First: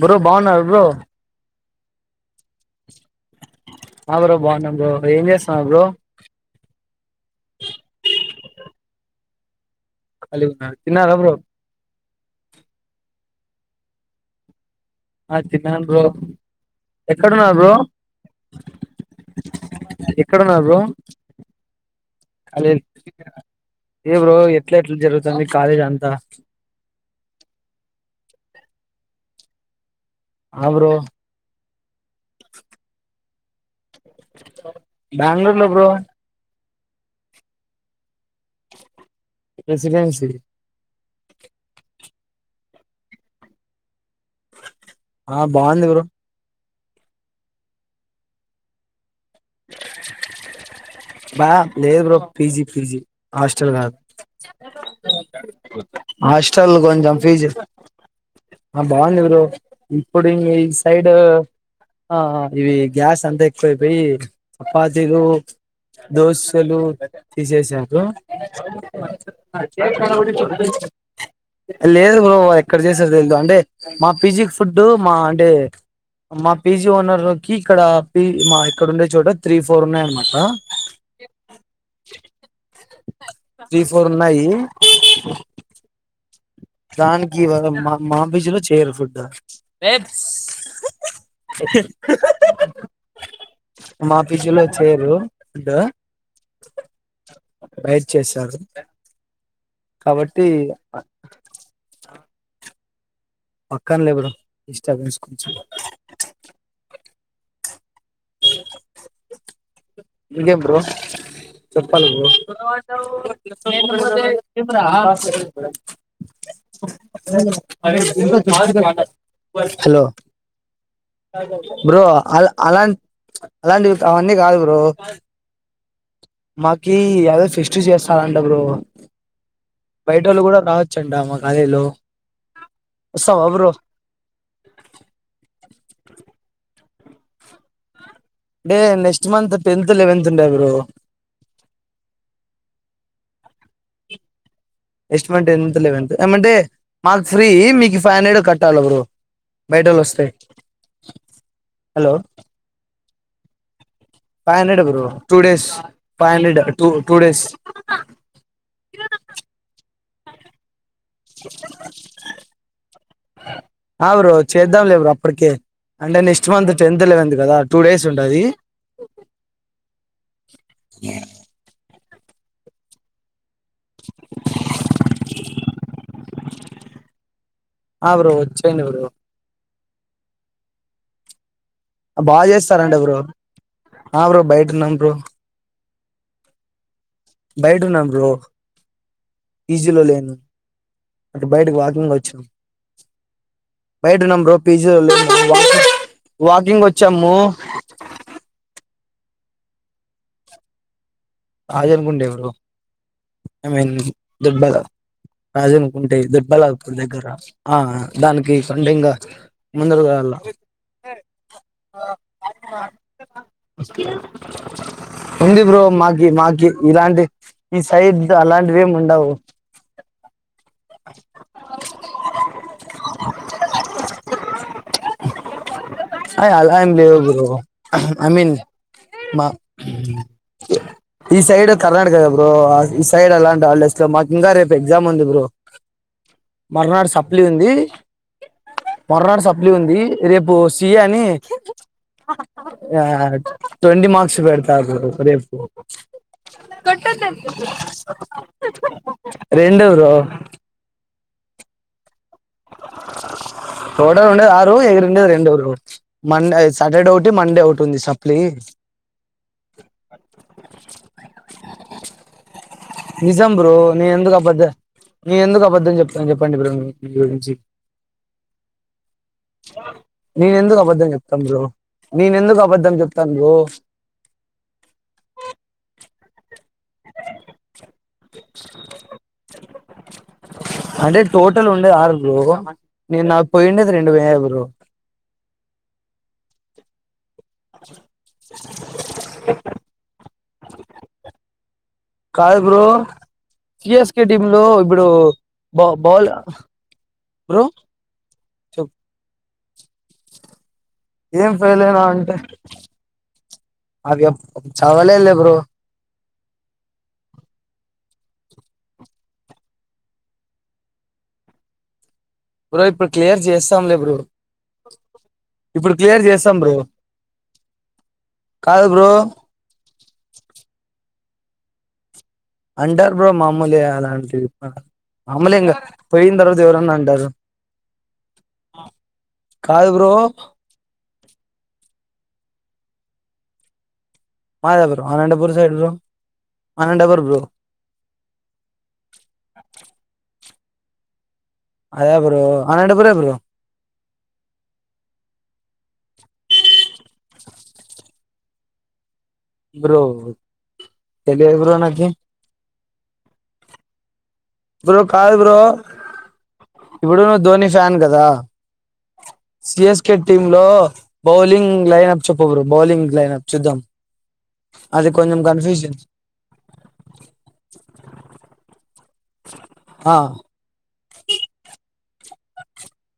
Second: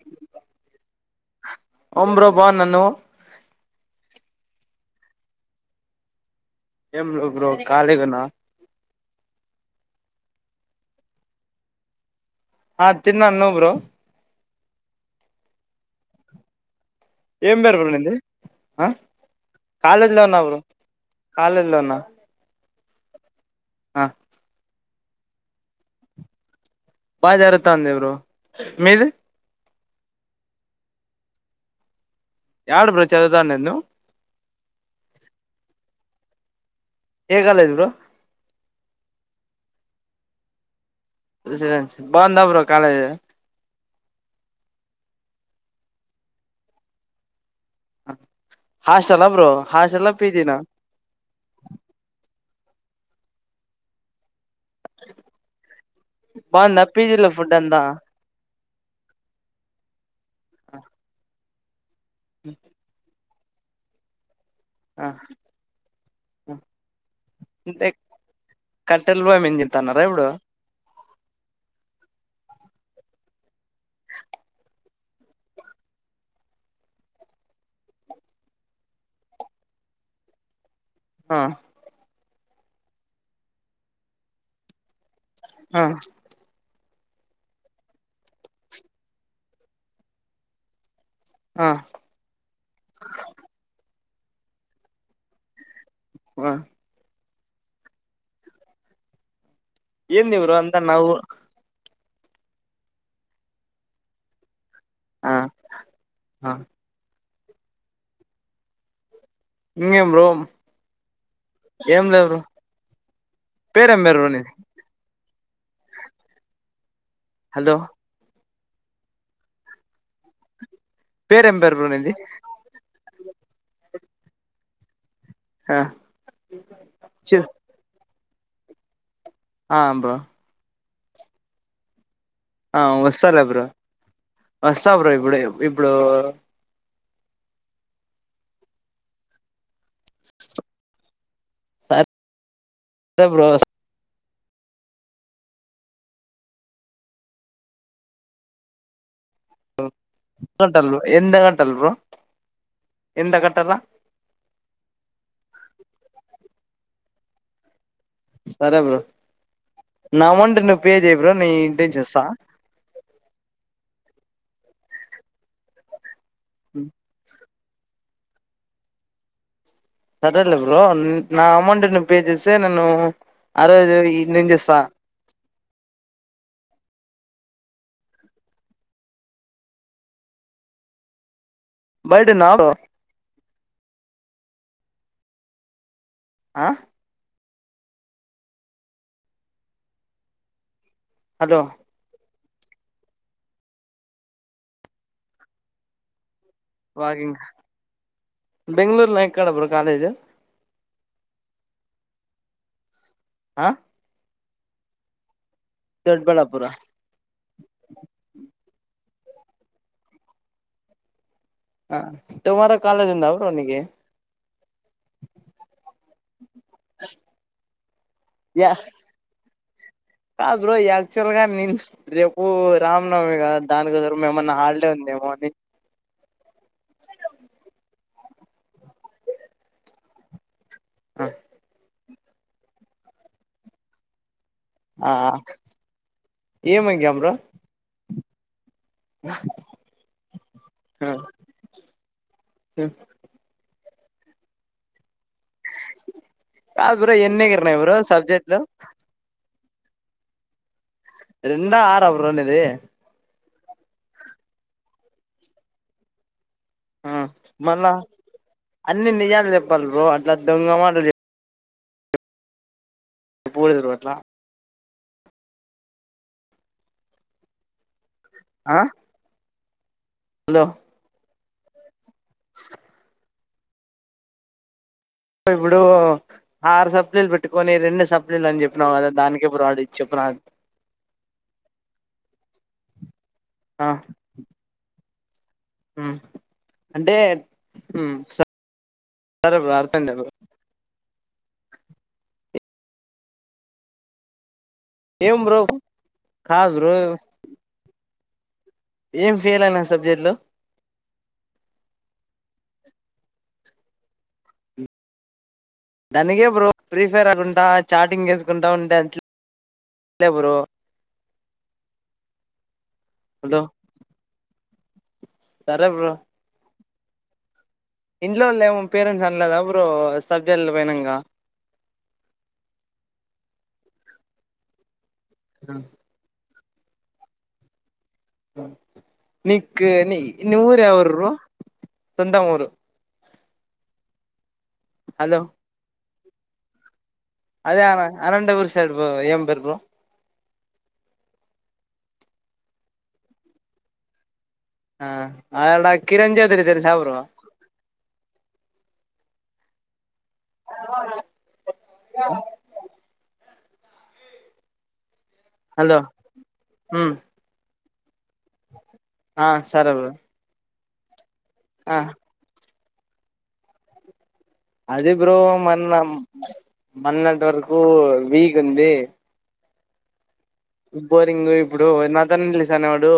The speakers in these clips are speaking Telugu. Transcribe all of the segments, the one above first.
బ్రో బాగున్నార బ్రో ఓంబ్రో బన్నాన్ నువు బ బ్రో బాగున్నా బ్రో ఏం చేస్తున్నార్ బ్రో ఎమ్ లే బ్రో కాళిగున్న తిన్నవ బ్రో ఆ తిన్నాన్ నువ్ బ్రో ఆ తిన్నాన్ బ్రో ఎక్కడున్నారు ఏం బ్రో బేర్ బ్ర నింది ఆ కాలేజ్ లో ఉన్న బ్రో కాలేజ్ లో ఉన్న [inaudible] ఏ బ్రో ఎట్లాట్ జరు తన్ని కాల జంత బాగా జరుగుతాంది బ్రో మీది అ బ్రో యాడ్ బ్రో చదవతాండేది నువ్ బ్యాంగ్లోర్ లో బ్రో ఏ కాలేజీ బ్రో ప్రెసిడెన్సి రెసిడెన్స్ బాందా బ్రో కాలేజ్ ఆ బాగుంది బ్రో హాస్ చల బ్రో హాస్టేలా పీజీ న బా లేదు బ్రో పీజీ పీజీ హాస్టల్ కాదు హాస్టల్ బాగుందా కొంచం పీజీలో ఫీజు ఫుడ్ అంతా ఆ బాగుంది బ్రో ఇప్పుడు ఈ సైడ్ ఆ ఇవి గ్యాస్ అంతే పోయిపోయి ఆ చపాతీలు దోశలు అంటే తీసేసారు కట్టెల పొయ్యి మీన తింటన్నారా ఇప్పుడు లేదు బ్రో ఎక్కడ చేసారు తెలు అంటే మా పిజీ ఫుడ్ డు మా అంటే మా పీజీ ఓనర్ కి ఇక్కడ పి మా ఇక్కడ ఉండే చోట త్రీ ఫోర్ ఉన్నాయ్ అనమాట ఆ త్రీ ఫోర్ ఉన్నాయి ఆ దానికి మా మా పిజులో చేయాలి ఫుడ్ ఆ మా ఫీజు లో చేరు ఫుడ్ ఆ బైట్ చేశారు ఏంది బ్రో అంతనవు ఆ పక్కన లే బ్రో డిస్టర్బెన్స్ ఆ కొంచిం ఆ ఇ ఇంకేం బ్రో ఇంకెం బ్రో చెప్పాల ఏం లేదు బ్రో పేరేం పేరు బ్రో నీది బ్రో హలో అదే హలో పేరేం పేరు బ్రో నీది అల్ అలా అలాంటివి అవన్నీ కాదు బ్రో [unintelligible] ఆ మాకి చు యాదో ఫెస్టివ్ చాస్ ఆ అంట బ్రో ఆ బ్రో బయటోళ్లు కూడా రా చెండా మా గాయలో ఆ వస్తాలే బ్రో వస్తా బ్రో ఇప్పుడే ఇప్పుడు day next month tenth eleventh ఉండే bro [unintelligible] bros estimate tenth eleventh ఏమంటే మాకు ఫ్రీ మీకు ఫైవ్ హండ్రెడ్ కట్టాల బ్రో బయటోళ్ళు వస్తే [unintelligible] ఎంత కట్టాల్ బ్రో హలో ఎంత కట్టాల five hundred bro two days five hundred two two days సరే బ్రో నామంట్ [unintelligible] పే చెయ్ బ్రో నే ఇంటెం చేస్తా ఆ బ్రో చేద్దాం లే బ్రో అప్పటికే అంటే next month tenth eleventh కదా టూ డేస్ ఉంటది సరేలే బ్రో నా అమౌంట్ ని పే జేసే నన్ను అరోజు ఈడ్నించిస్సా ఆ బ్రో వచ్చేయండి బ్రో బయట బా ఉన్నావా చేస్తారంట బ్రో ఆ బ్రో బయటున్నాం బ్రో ఆ బయటున్నాం బ్రో పీజీలో లేను అంటే హలో బయటకి వాకింగ్ వచ్చినం బయటున్నాం బ్రో పీజీలో లేము [inaudible] వాకింగ్ వచ్చాము బెంగ్ళూర్ లో ఎక్కడ బ్రో కాలేజ్ రాజన్గుండె బ్రో ఆ అమెన్ని దొబ్డ రాజమకుంటే దొడ్బళ్ళాపుర దుడ్బల్లాపూర్ దగ్గర ఆ ఆ దానికి సండేంగ ముందరగా లా ఆ టుమారో కాలేజ్ ఉందా బ్రో నీకి ఉంది బ్రో మా మాకి ఇలాంటి ఈ సైడ్ అలాంటివి ఏమి ఉండవు కా బ్రోజ యాక్చువల్ గా నేను రేపు రామ్నవమి కాద దానికోసర మేమన్నా హాడలే ఉందేమో అని అ అలాం ఎం లేవు బ్రో ఐ మీన్ మా ఈ సైడ్ కర్ణాటకద ఇప్పుడు ఈ సైడ్ అలాంటి ఆళ్లెస్ లో మ ఇంకా రేపు ఎగ్జామ్ ఆ ఉంది బ్రో ఏమంగ్య మర్నాడు బ్రో సప్లి ఉంది మొరనాడు సప్లి ఉంది రేపు ఇయాని ఆ ట్వంటీ మార్క్స్ బేడతారు ఇపరిత కాదు బ్రో ఎన్ని ఇకర్ ని బ్రో సబ్జెక్ట్ లు రెండు బ్రో రెండా ఆరో బ్రో నీది రోట ఉండేది ఆరు ఎగిరు ఉండేది రెండు బ్రో మండే వెస్ ఆ మళ్ళా అన్ని నిజాలు చెప్పాలి బ్రో అట్లా దొంగమాటలు చెప్ నిజం బ్రో చెప్పకూడదు నేను అట్లా ఎందుకు అబద్ద్ద న ఎందుకు అబద్ద్దం చెప్తాను చెప్పండి బ్రో గురించిీ ఆ నేను హలో ఎందుకు అబద్ధం చెప్తాను కాదు బ్రో నేన ఎందుకు అబద్ధం చెప్తాను బ్రో ఇప్పుడు ఆరు సప్లైలు పెట్టుకొని రెండు సప్లీలు అని చెప్పినావు కదా దానికే బ్రో ఆడు ఇది చెప్పిన అంటే టోటల్ ఉండేది ఆరు బ్రో అ నేను నాకు ఆ పోయిండేది రెండు వయ్యవరు బ్రో అంటే స సరే బ్రో అర్తంద బ కాయ్ బ్రో సిఎస్కే టీమ్ లో ఇప్పుడు ఏం బ్రో బా బాల్ కాదు బ్రో బ్రో చెప్ ఏం ఫెయిల్ అయిన సబ్జెక్టులో ఏం ఫయిలనా అంటే అవి చవలేదు లె బ్రో దానికె బ్రో ఫ్రీ ఫైర్ అకుంటా చాటింగ్ చేసుకుంటా ఉంటే అట్లే బ్రో బ్రో ఇప్పుడు క్లియర్ హలో చేస్తాంలే బ్రో ఇప్పుడు క్లియర్ చేస్తాం బ్రో ఇంట్లో వాళ్ళ ఏమో కాదు బ్రో పేరెంట్స్ అనలేదా బ్రో సబ్జెక్ట్ పోయినాంక అంటర్ బ్రో మామూలే అలాంటివి మామూలే ఇంగ పోయిన తర్ ఎవరన్నా అంటారు నీకు కాదు బ్రో ని ని ఊరు ఎవరు బ్రో సొంతం ఊరు మాదే bro hello Anantapur side bro అనటడబుర్ అదే అ అనంతపూర్ సైడ్ బ్రో ఏం పేరు బ్రో అదే బ్రో అనంటపూరే బ్రో ఆ అడ కిరణ్ చౌదరి తెలుస బ్రో బ్రో తెలియదు బ్రో నాకీ బ్రో కాదు బ్రో హలో ఉమ్ ఇప్పుడు ను ధ్వని చాన్ కదా ఆ సి ఎస్ సరే బ్రో ఎస్కె టీమ్ లో బౌలింగ్ ఆ లైన్ అప్ చెప్ప్రు బ్రో బౌలింగ్ లైన్ప్ చూద్దాం అది బ్రో కొంచెం మన్న కన్ఫ్యూజన్ మన్నటి వరకు వీక్ ఉంది ఆ బోరింగ్ ఇప్పుడు వెన్నాథ్ అతను లీసనే వాడు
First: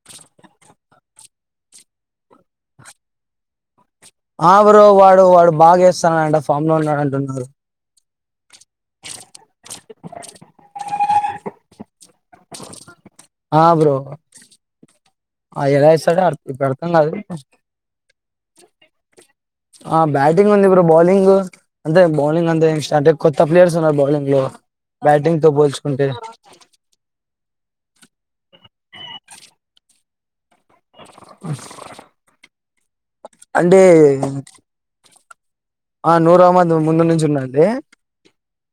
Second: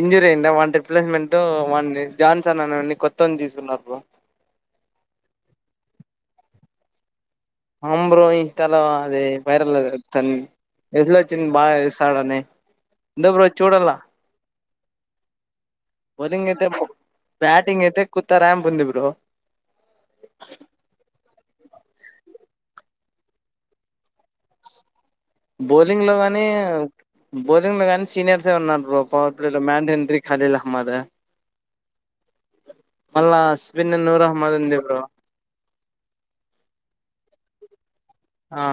ఇంజూరీ అయిండ వానీ రిప్లేస్మెంట్ వాని జాన్సన్ అనోని కొత్తని తీసుకున్నారు బ్రో ఆ బ్రో వాడు వాడు బాగా చేస్తననంట ఫామ్ లో ఉన్నాడు అంటున్నారు అం బ్రోయి తెలో అది వైరల్ తను ఎట్లా వచ్చింది బాగా ఇస్తాడని ఎంత బ్రో చూడాల ఆ ఎలా వేస్తాడో బౌలింగ్ అర్థం- అయితే ఇప్పుడు అర్థం కాదు బ్యాటింగ్ అయితే కుత్తర్యాంప్ ఉంది బ్రో బ్రో ఆ బ్యాటింగ్ ఉంది బ్రో బౌలింగ్ అంతే బౌలింగ్ అంతే ఏ స్టార్ట్ కొత్త ప్లేయర్స్ ఉన్నారు బౌలింగ్ లో బ్యాటింగ్ తో బౌలింగ్ లో పోల్చుకుంటే కానీ బౌలింగ్ లో కానీ సినియర్స్ ఏ ఉన్నారు ఓ పవర్ ప్లే లో మ్యాన్ ఎంట్రీక్స్ అదెలా అమ్మద మల్ల అంటే స్పిన్ నూరు మళ్ళుంది బ్రో ఆ నూరు అమద్ ముందు నుంచి ఉన్నడు లే ఆ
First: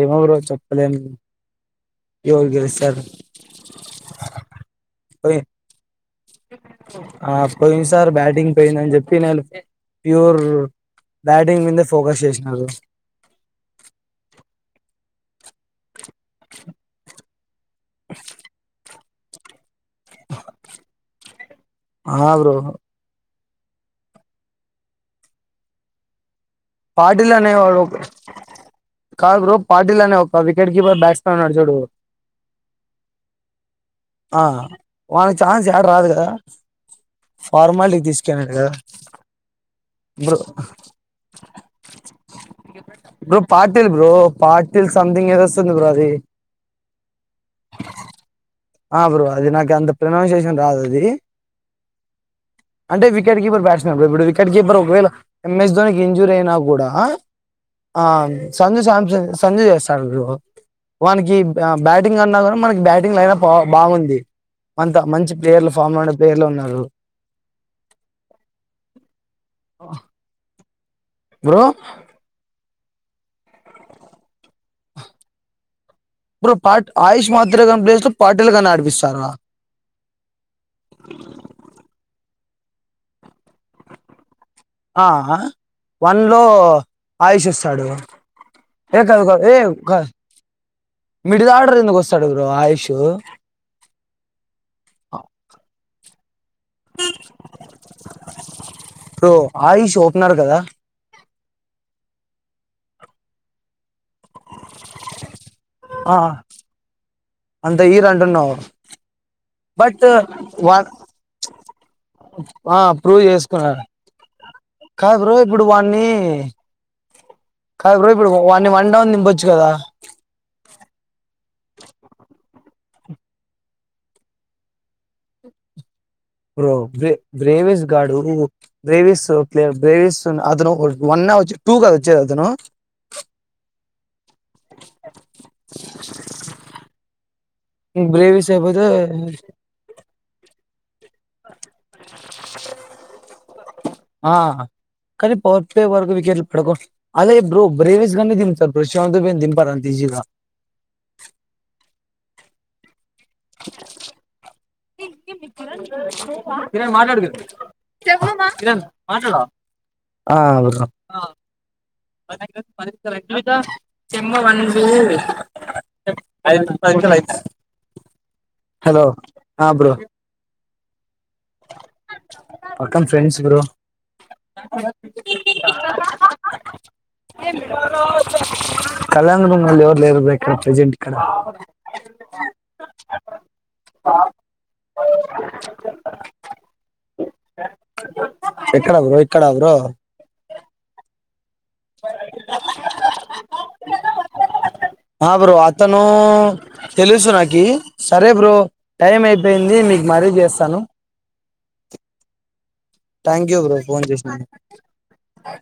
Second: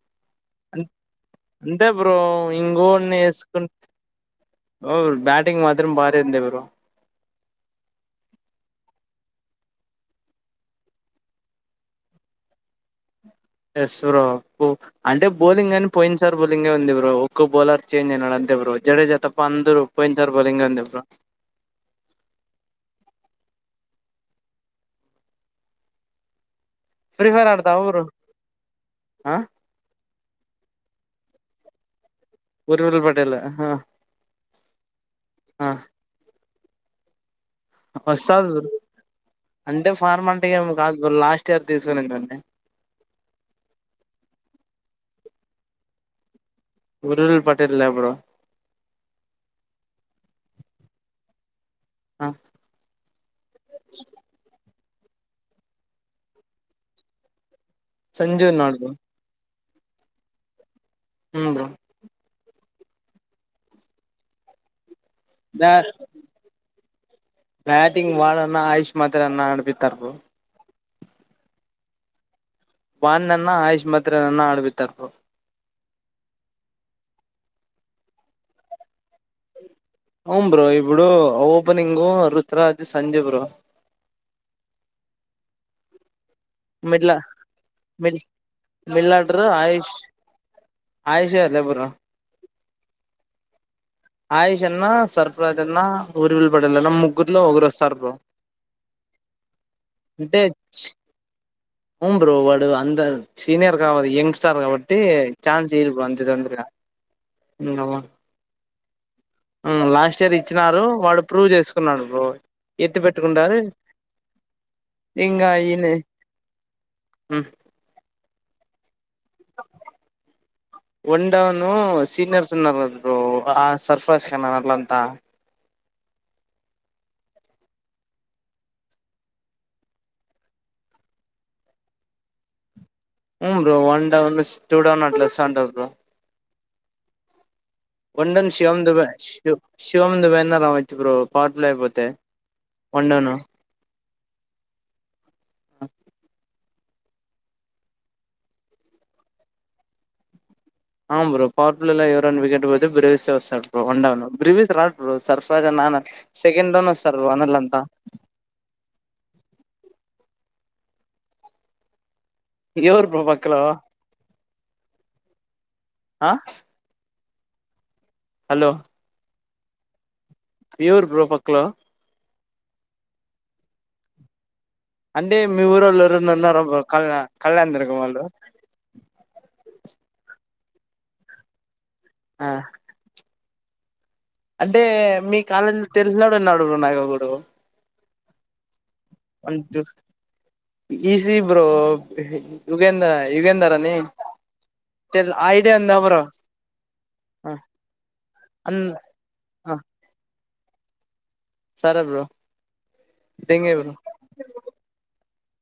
ఏమవరు చెప్పలేం అంతే బ్రో ఎవరు గెలుస్తారు ఇంగోన్ వేసుకున్ ఓ పోయి బ్యాటింగ్ మాత్రం బాన్ ఎంద్ ఎవరు ఆ పోయిన్ సార్ బ్యాటింగ్ పోయిందని చెప్పి నేను ప్యూర్ బ్యాటింగ్ మీదే ఫోకస్ చేసినారు ఎస్ బ్రో అంటే బౌలింగ్ అని పోయింది సార్ బౌలింగే ఉంది బ్రో ఒక్కో బౌలర్ చేంజ్ అయినాడు అంతే బ్రో జడేజ త పందరు పోయిన్ సారి బోలింగ్ అంతే బ్రో హా బ్రో ఫ్రీ పాటిల్ ఫైర్ అనే వోడు ఆడతావా బ్రో ఆ కాదు బ్రో పాటీల్ అనే ఒక్ ఒక వికెట్ కీపర్ బ్యాట్స్ మెన్ ఉన్నాడు చూడు ఉరుగుల పటేలా ఆ వాళ్ళకి ఛాన్స్ యాడ రాదు కదా ఫార్మాలిటీకి తీసుకెనడు వస్తాది కదా బ్రో అంటే బ్రో ఫార్మాలిటీ ఏం కాదు బ్రో లాస్ట్ ఇయర్ తీసుకునిందండి బ్రో పార్టిల్ బ్రో పాటిల్ సం ఇంకేందస్తది బ్రో అది ఉరుల్ పటేల్ల బ్రో ఆ బ్రో అది నాకు అంత ప్రనౌన్సయేషన్ రాదు అది ఆ అంటే వికెట్ కీపర్ బ్యాచ్ మెన్ ఇప్పుడు వికెట్ కీపర్ ేళ ఎం ఎస్ ధోని ఇంజూరీ అయినా కూడా ఆ ఉన్నాడు సంజు బ్రో శాంసంగ్ స్ సంజయ్ చేస్తార్ బ్రో వానికి హ్మ్ బ్రో బ్యాటింగ్ అన్నా కానా మనకి బటింగ్ లయినప్ బా బాగుంది అంత ప్లేయర్లు ఫామ్ లో ప్లేయర్లు ఉన్నారు బ్యాటింగ్ వాడన్న ఆయుష్ మాతరన్నా అన్నా అడిపితే అయిపోవు బ్రో వాణ్ణి అన్న ఆయుష్ మాత్రనన్న ఆడిపితే అయిపోవు ఇప్పుడు పా ఆయుష్ మాత్రగా ప్లేస్లు పాటిటీల్ గాన్ని ఆడిపిస్తస్తుా అవును బ్రో ఇప్పుడు ఓపనింగు రూత్ త్ర ది సంజు బ్రో ఆహ వా అలో మిడ్ల ఆయుష్ వస్తాడు మిడ్ ఏ మిడ్ కదు కాదు ఆర్డర్ ఏ ఆయుష్ ఆయుషే మిడి లే ఆర్డర్ బ్రో ఎందుకు వస్తాడు బ్రో ఆయుష్ ఆయుష్ అన్నా సర్ఫరాజ్ అన్నా ఊర్విల్ డల్ల ముగ్గురిలో ఒకరు వస్తారు బ్రో బ్రో ఆయుష్ ఓపెనర్ అంటే కదా చి అవును బ్రో వాడు అంద సీనియర్ ర్ యంగ్స్టార్ కాబట్టి చాన్స్ ఇవ్వరు బ్రో ఆ అంత తొందరగా అంత ఈర్ అంటున్నావు బట్ లాస్ట్ ఇయర్ ఇచ్చినారు వాడు ప్రూవ్ చేసుకున్నాడు బో ఆ ఎత్తి ప్రూవ్ పెట్టుకుంటారు చేసుకున్నారు కాదు బ్రో ఇంగా ఇప్పుడు ఈయన వాణ్ణి కాదు బ్రో ఇప్పుడు వన్ న్ని వన్ డౌన్ ది ఇవ్వొచ్చు కదా డను సీనియర్స్ ఉన్నారంట బ్రో ఆ సర్ఫజ్ హేన్ అల్లంతా బ్రో బే బ్రేవిీస్ గాడు బ్రేవిీస్ ప్ బ్రేవిస్ అతను వన్ అర్ వచ్చ టూ కాద వచ్చేది అతను వును బ్రో వన్ డౌ టూ డౌట్లస్ అట్ల వస్తంటది బ్రో ఇంక బ్రేవిస్ వండన్ శివ అయిపోతే దుబ శివ దుబాన్న రా చ్చు బ్రో పట్ అల అయిపోతే వండను ఆ కానీ పర్ ప వరకు వికెట్లు పడకో అదే బ్రో బ్రేవిస్ గన్ని దింపుతారు శివంత్ బాయ్ ని దింపరు అంత ఈజీ గా ఆవును బ్రో పవర్ ఫుల్ ల ఎవరన్న వికెట్ పోతే బ్రెవిస్ వస్తాడు బ్రో వండాలో బ్రెవిస్ రాడ్ కిరణ్ వస్తారు మాట్లాడు వనర్లంతా కిరణ్ మాట్లాడవ ఆ అవును బ్రో అనేకర్ ఎవరు పనిస్కర్ బ్రో ఎగ్విధ పక్కలో వంది ఆ ఐదు పది నిమిషాలు అయిపో ఒ ఆ బ్రో ఎప్పుడు బ్రో పక్కలో పక్కన ఫ్రెండ్స్ బ్రో అంటే మీ ఊరోళ్ళు ఎవరైనా ఉన్నర కళ్యాణ కళ్యాణదుర్గం వాళ్ళు లేదు బ్రే ఇక్కడ ప్రజెంట్ ఇక్కడ ఆ అంటే మీ కాలేజీ తెలిసినడు అన్నాడు బ్రో నా కూడడు ఎక్కడ బ్రో ఎక్కడ బ్రో ఈసీ బ్రో యుగేందర్ యుగేందర్ అని ఆ తెల్ బ్రో ఐడియా ఉందా అతను బ్రో తెలుసు ఆ! నాకి సరే బ్రో అన్ టైం ఆ! అయిపోయింది మీకు మరీ చేస్తా తను సరే bro thank you bro phone చేసినందు క్ ఆ